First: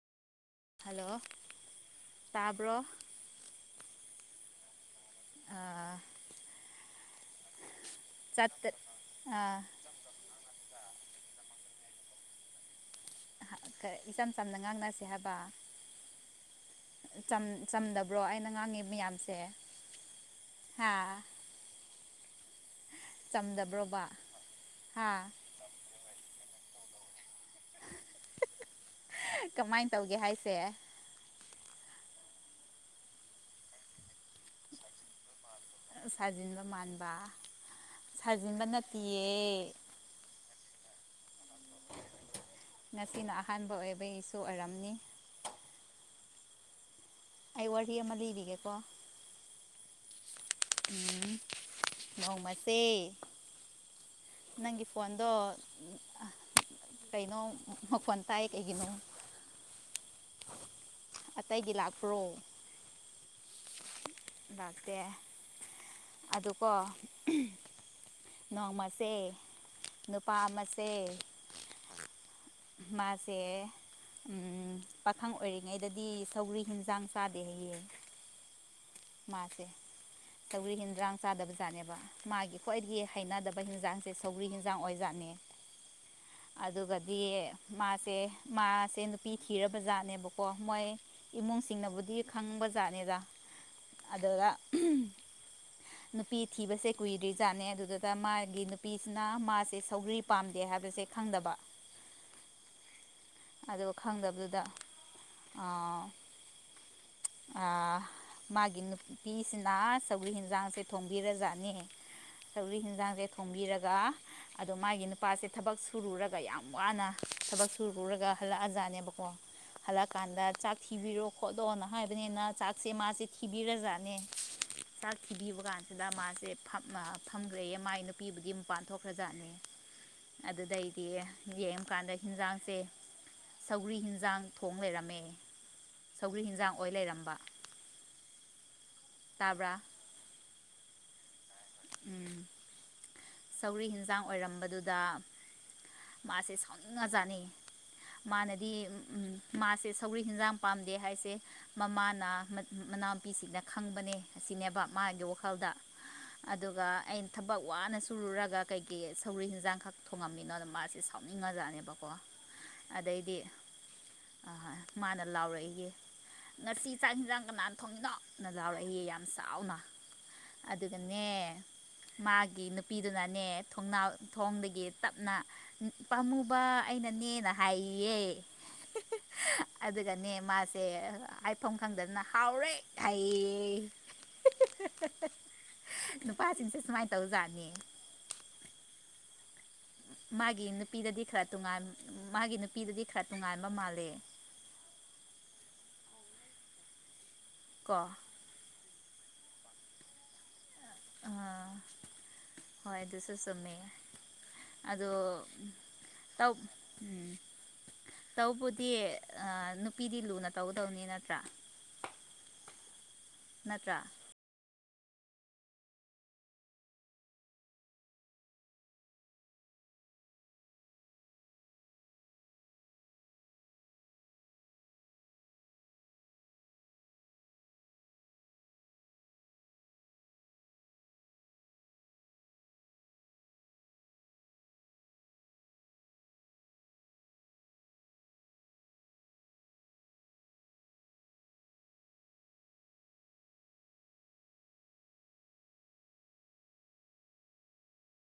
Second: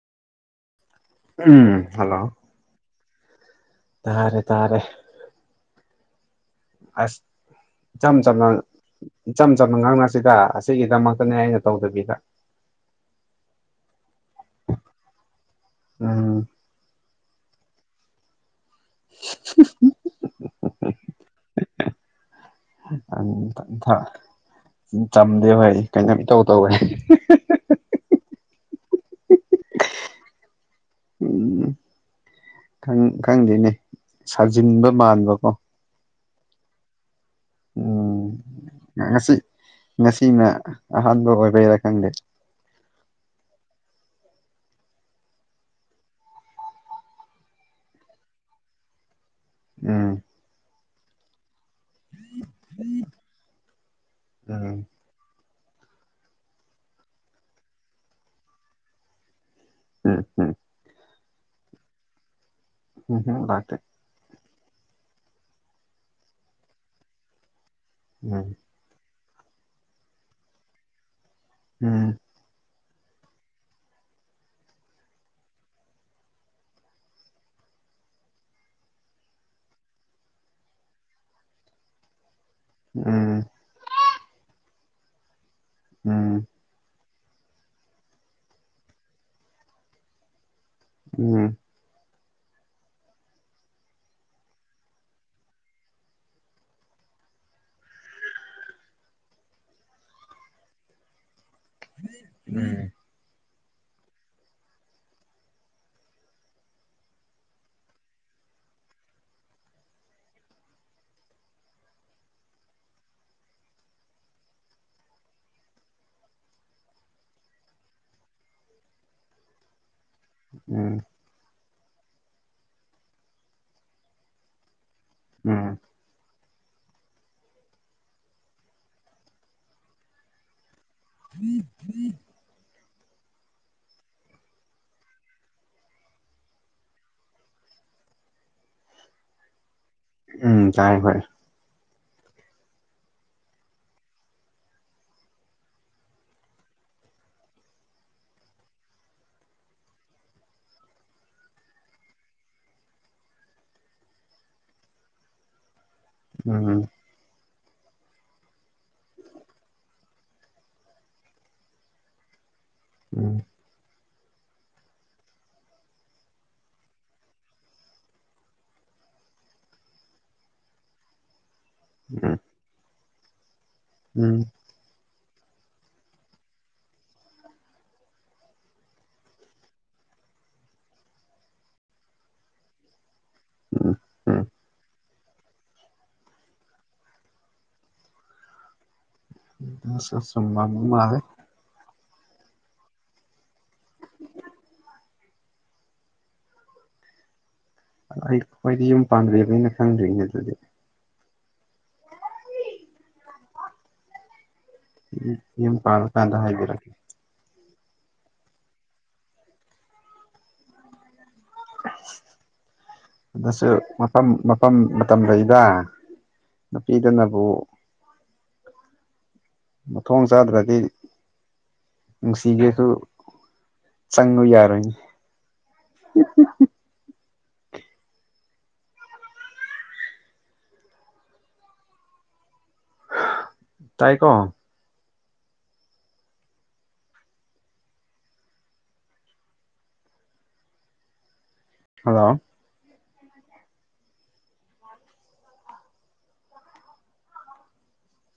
Hello ꯎꯝ hello ꯇꯥꯕ꯭ꯔꯣ ꯇꯥꯔꯦ ꯇꯥꯔꯦ ꯑ ꯑꯁ ꯏꯆꯝ ꯆꯝꯅ ꯏꯆꯝ ꯆꯝꯅ ꯉꯥꯡꯅꯁꯤꯗ ꯑꯁ ꯁꯤꯒꯤꯗꯃꯛꯇꯅꯦ ꯑꯩꯅ ꯇꯧꯗꯕꯤꯗ ꯑꯍ ꯀꯔ ꯏꯆꯝ ꯆꯝꯅ ꯉꯥꯡꯅꯁꯦ ꯍꯥꯏꯕ ꯎꯝ ꯆꯝꯗꯕ꯭ꯔꯣ ꯑꯩꯅ ꯉꯥꯡꯉꯤ ꯃꯌꯥꯝꯁꯦ ꯍꯥ ꯆꯝꯗꯕ꯭ꯔꯣꯕ ꯍꯥ ꯆꯝꯗꯦꯕ ꯀꯩꯅꯣꯝ ꯏꯇꯧ ꯇꯧꯋꯦ ꯀꯃꯥꯏꯟ ꯇꯧꯒꯦ ꯍꯥꯏꯁꯦ ꯎꯝ ꯈꯪ ꯈꯪꯗꯦꯅꯦ ꯁꯥꯖꯤꯟꯕ ꯃꯥꯟꯕ ꯀꯣ ꯁꯥꯖꯤꯟꯕ ꯃꯥꯟꯕ ꯎꯝ ꯁꯥꯖꯤꯟꯕ ꯅꯠꯇꯤꯌꯦ ꯉꯁꯤ ꯉꯁꯤꯅ ꯑꯍꯥꯟꯕ ꯑꯣꯏꯕꯩꯔꯥ ꯈꯪꯗꯦ ꯉꯁꯤꯅ ꯑꯍꯥꯟꯕ ꯑꯣꯏꯕꯒꯤꯁꯨ ꯑꯣꯏꯔꯝꯅꯤ ꯑꯩ ꯋꯥꯔꯤ ꯑꯃ ꯂꯤꯕꯤꯒꯦꯀꯣ ꯎꯝ [unintelligible] ꯅꯣꯡꯃꯁꯦ ꯎꯝ ꯅꯪꯒꯤ ꯐꯣꯟꯗꯣ ꯀꯩꯅꯣꯝ ꯃꯈꯣꯟ ꯇꯥꯏ ꯀꯩꯒꯤꯅꯣ ꯎꯝ ꯎꯝ ꯑꯇꯩꯒꯤ ꯂꯥꯛꯄ꯭ꯔꯣ ꯎꯝ ꯍꯝ ꯂꯥꯛꯇꯣꯏ ꯂꯥꯛꯇꯦ ꯑꯗꯣꯀꯣ ꯎꯝ ꯅꯣꯡꯃꯁꯦ ꯅꯨꯄꯥ ꯑꯃꯁꯦ ꯎꯝ ꯃꯥꯁꯦ ꯎꯝ ꯄꯥꯈꯪ ꯑꯣꯏꯔꯤꯉꯩꯗꯗꯤ ꯁꯧꯒ꯭ꯔꯤ ꯍꯟꯖꯥꯡ ꯆꯥꯗꯦ ꯍꯥꯏꯌꯦ ꯃꯥꯁꯦ ꯇꯧꯔꯤ ꯍꯦꯟꯗ꯭ꯔꯥꯡ ꯆꯥꯗꯕꯖꯥꯠꯅꯦꯕ ꯃꯥꯒꯤ ꯈ꯭ꯋꯥꯏꯗꯒꯤ ꯎꯝ ꯍꯩꯅꯗꯕ ꯃꯣꯏ ꯍꯦꯟꯖꯥꯡꯁꯦ ꯁꯧꯒ꯭ꯔꯤ ꯍꯦꯟꯖꯥꯡ ꯑꯣꯖꯥꯠꯅꯦ ꯎꯝ ꯑꯗꯨꯒꯗꯤ ꯃꯥꯁꯦ ꯃꯥꯁꯦ ꯅꯨꯄꯤ ꯊꯤꯔꯕ ꯖꯥꯠꯅꯦꯕꯀꯣ ꯃꯣꯏ ꯎꯝ ꯏꯃꯨꯡꯁꯤꯡꯅꯕꯨꯗꯤ ꯈꯪꯕ ꯖꯥꯠꯅꯤꯗ ꯑꯗꯨꯗ ꯅꯨꯄꯤ ꯊꯤꯕꯁꯦ ꯀꯨꯏꯗ꯭ꯔꯤꯖꯥꯠꯅꯦ ꯑꯗꯨꯗꯨꯗ ꯃꯥꯒꯤ ꯅꯨꯄꯤꯁꯤꯅ ꯃꯥꯁꯦ ꯁꯧꯒ꯭ꯔꯤ ꯄꯥꯝꯗꯦ ꯍꯥꯏꯕꯁꯦ ꯈꯪꯗꯕ ꯎꯝ ꯑꯗꯨ ꯈꯪꯗꯕꯗꯨꯗ ꯑ-ꯑ ꯃꯥꯒꯤ ꯅꯨꯄꯤꯁꯤꯅ ꯁꯧꯒꯔꯤ ꯍꯦꯟꯖꯥꯡꯁꯦ ꯊꯣꯡꯕꯤꯔꯖꯥꯠꯅꯤ ꯆꯧꯂꯤꯛ ꯍꯦꯟꯖꯥꯡꯖꯦ ꯊꯣꯡꯝꯕꯤꯔꯒ ꯑꯗꯣ ꯃꯥꯒꯤ ꯅꯨꯄꯥꯁꯦ ꯊꯕꯛ ꯁꯨꯔꯨꯔꯒ ꯌꯥꯝ ꯋꯥꯅ ꯊꯕꯛ ꯁꯨꯔ ꯄꯨꯨꯔꯒ ꯍꯜꯂꯛꯑꯖꯥꯠꯅꯦꯕꯀꯣ ꯍꯜꯂꯛꯑꯀꯥꯟꯗ ꯆꯥꯛ ꯎꯝ ꯊꯤꯕꯤꯔꯣ ꯈꯣꯠꯂꯣꯅ ꯍꯥꯏꯕꯅꯤꯅ ꯆꯥꯛꯁꯦ ꯃꯥꯁꯦ ꯊꯤꯕꯤꯔꯖꯥꯠꯅꯦ ꯆꯥꯛ ꯊꯤꯕꯤꯕ ꯎꯝ ꯀꯥꯟꯗ ꯁꯤꯗ ꯃꯥꯁꯦ ꯐꯝꯃ ꯐꯝꯒ꯭ꯔꯦꯌꯦ ꯃꯥꯏ ꯅꯨꯄꯤꯗꯨꯒꯤ ꯃꯄꯥꯟ ꯊꯣꯛꯈ꯭ꯔꯖꯥꯠꯅꯤ꯫ ꯑꯗꯨꯗꯩꯗꯤ ꯌꯦꯡꯀꯥꯟꯗ ꯍꯤꯟꯖꯥꯡꯁꯦ ꯁꯧꯒ꯭ꯔꯤ ꯍꯦꯟꯖꯥꯡ ꯊꯣꯡ ꯂꯩꯔꯝꯃꯦ꯫ ꯁꯧꯒ꯭ꯔꯤ ꯍꯟꯖꯥꯡ ꯑꯣꯏ ꯂꯩꯔꯝꯕ ꯇꯥꯕ꯭ꯔꯥ? ꯎꯝ ꯇꯥꯏ ꯍꯣꯏ꯫ ꯎꯝ ꯁꯧꯒ꯭ꯔꯤ ꯍꯤꯟꯖꯥꯡ ꯑꯣꯏꯔꯝꯕꯗꯨꯗ ꯃꯥꯁꯦ ꯁꯥꯎꯅꯤꯡꯉꯖꯥꯠꯅꯤ ꯃꯥꯅꯗꯤꯎꯝ ꯃꯥꯁꯦ ꯁꯧꯒ꯭ꯔꯤ ꯍꯤꯟꯖꯥꯡ ꯄꯥꯝꯗꯦ ꯍꯥꯏꯁꯦ ꯃꯃꯥꯅ ꯃꯅꯥꯎꯅꯨꯄꯤꯁꯤꯡꯅ ꯈꯪꯕꯅꯦ ꯑꯁꯤꯅꯦꯕ ꯃꯥꯒꯤ ꯋꯥꯈꯜꯗ ꯎꯝ ꯑꯗꯨꯒ ꯑꯩꯅ ꯊꯕꯛ ꯋꯥꯅ ꯁꯨ ꯁꯨꯔꯨꯔꯒ ꯀꯩꯒꯤ ꯁꯧꯒ꯭ꯔꯤ ꯍꯟꯖꯥꯡꯈꯛ ꯊꯣꯡꯉꯝꯃꯤꯅꯣꯅ ꯃꯥꯁꯤ ꯁꯥꯎꯅꯤꯡꯉꯖꯥꯠꯅꯦꯕꯀꯣ ꯑꯗꯩꯗꯤ ꯎꯝ ꯑꯥ ꯃꯥꯅ ꯂꯥꯎꯔꯛꯏꯒꯦ ꯉꯁꯤ ꯆꯥꯛ ꯍꯤꯟꯖꯥꯡ ꯀꯅꯥꯅ ꯊꯣꯡꯏꯅꯣꯅ ꯂꯥꯎꯔꯛꯏꯌꯦ ꯌꯥꯝ ꯁꯥꯎꯅ꯫ ꯑꯗꯨꯒꯅꯦ ꯎꯝ ꯃꯥꯒꯤ ꯅꯨꯄꯤꯗꯨꯅꯅꯦ ꯊꯣꯡꯅꯥꯎ ꯎꯝ ꯊꯣꯡꯗꯒꯤ ꯇꯞꯅ ꯄꯥꯝꯃꯨꯕ ꯑꯩꯅꯅꯦꯅ ꯍꯥꯏꯌꯦ ꯑꯗꯨꯒꯅꯦ ꯃꯥꯁꯦ ꯍꯥꯏꯐꯝ ꯈꯪꯗꯗꯅ ꯍꯥꯎꯔꯦ ꯑꯩ ꯎꯝ ꯎꯝ ꯅꯨꯄꯥꯁꯤꯡꯁꯦ ꯁꯨꯃꯥꯏꯅ ꯇꯧꯖꯥꯠꯅꯤ꯫ ꯑꯁ ꯑꯆꯨꯝꯕ ꯃꯥꯒꯤ ꯑꯃ ꯃꯥꯜꯂꯦ ꯅꯨꯄꯤꯗꯗꯤ ꯈꯔ ꯇꯣꯉꯥꯟ ꯃꯥꯒꯤ ꯅꯨꯄꯤꯗꯗꯤ ꯈꯔ ꯇꯣꯉꯥꯟꯕ ꯃꯥꯜꯂꯦ꯫ ꯀꯣ ꯑꯩ ꯑꯩꯈꯣꯏꯗꯤ ꯌꯨꯝ ꯄꯥꯟꯗ꯭ꯔꯤꯕꯅꯤꯅ ꯈꯪꯗ꯭ꯔꯤꯅꯦ ꯑꯗꯨꯗꯤ꯫ ꯑ ꯍꯣꯏ ꯑꯗꯨꯁꯨ ꯆꯨꯝꯃꯦ꯫ ꯑꯗꯣ ꯌꯨꯝ ꯄꯥꯜꯂꯀꯥꯟꯗ ꯇꯧ ꯍꯥꯏꯕꯤꯔꯛꯀꯦ ꯎꯝ ꯇꯧꯕꯗꯤ ꯑꯥ ꯅꯨꯄꯤꯗꯤ ꯂꯨꯅ ꯇꯧꯒꯗꯧꯅꯤ ꯅꯠꯇ꯭ꯔꯥ꯫ ꯅꯠꯇ꯭ꯔꯥ [unintelligible] ꯃꯇꯝ ꯃꯇꯝ ꯂꯩꯗ ꯅꯨꯄꯤꯗꯅꯕꯨ ꯃꯊꯣꯡ ꯆꯥꯗ꯭ꯔꯗꯤ ꯅꯨꯡꯁꯤꯒꯦꯁꯨ ꯆꯪꯉꯨ ꯌꯥꯔꯣꯏꯅꯦ꯫ [unintelligible] ꯇꯥꯏ ꯀꯣ ꯍꯜꯂꯣ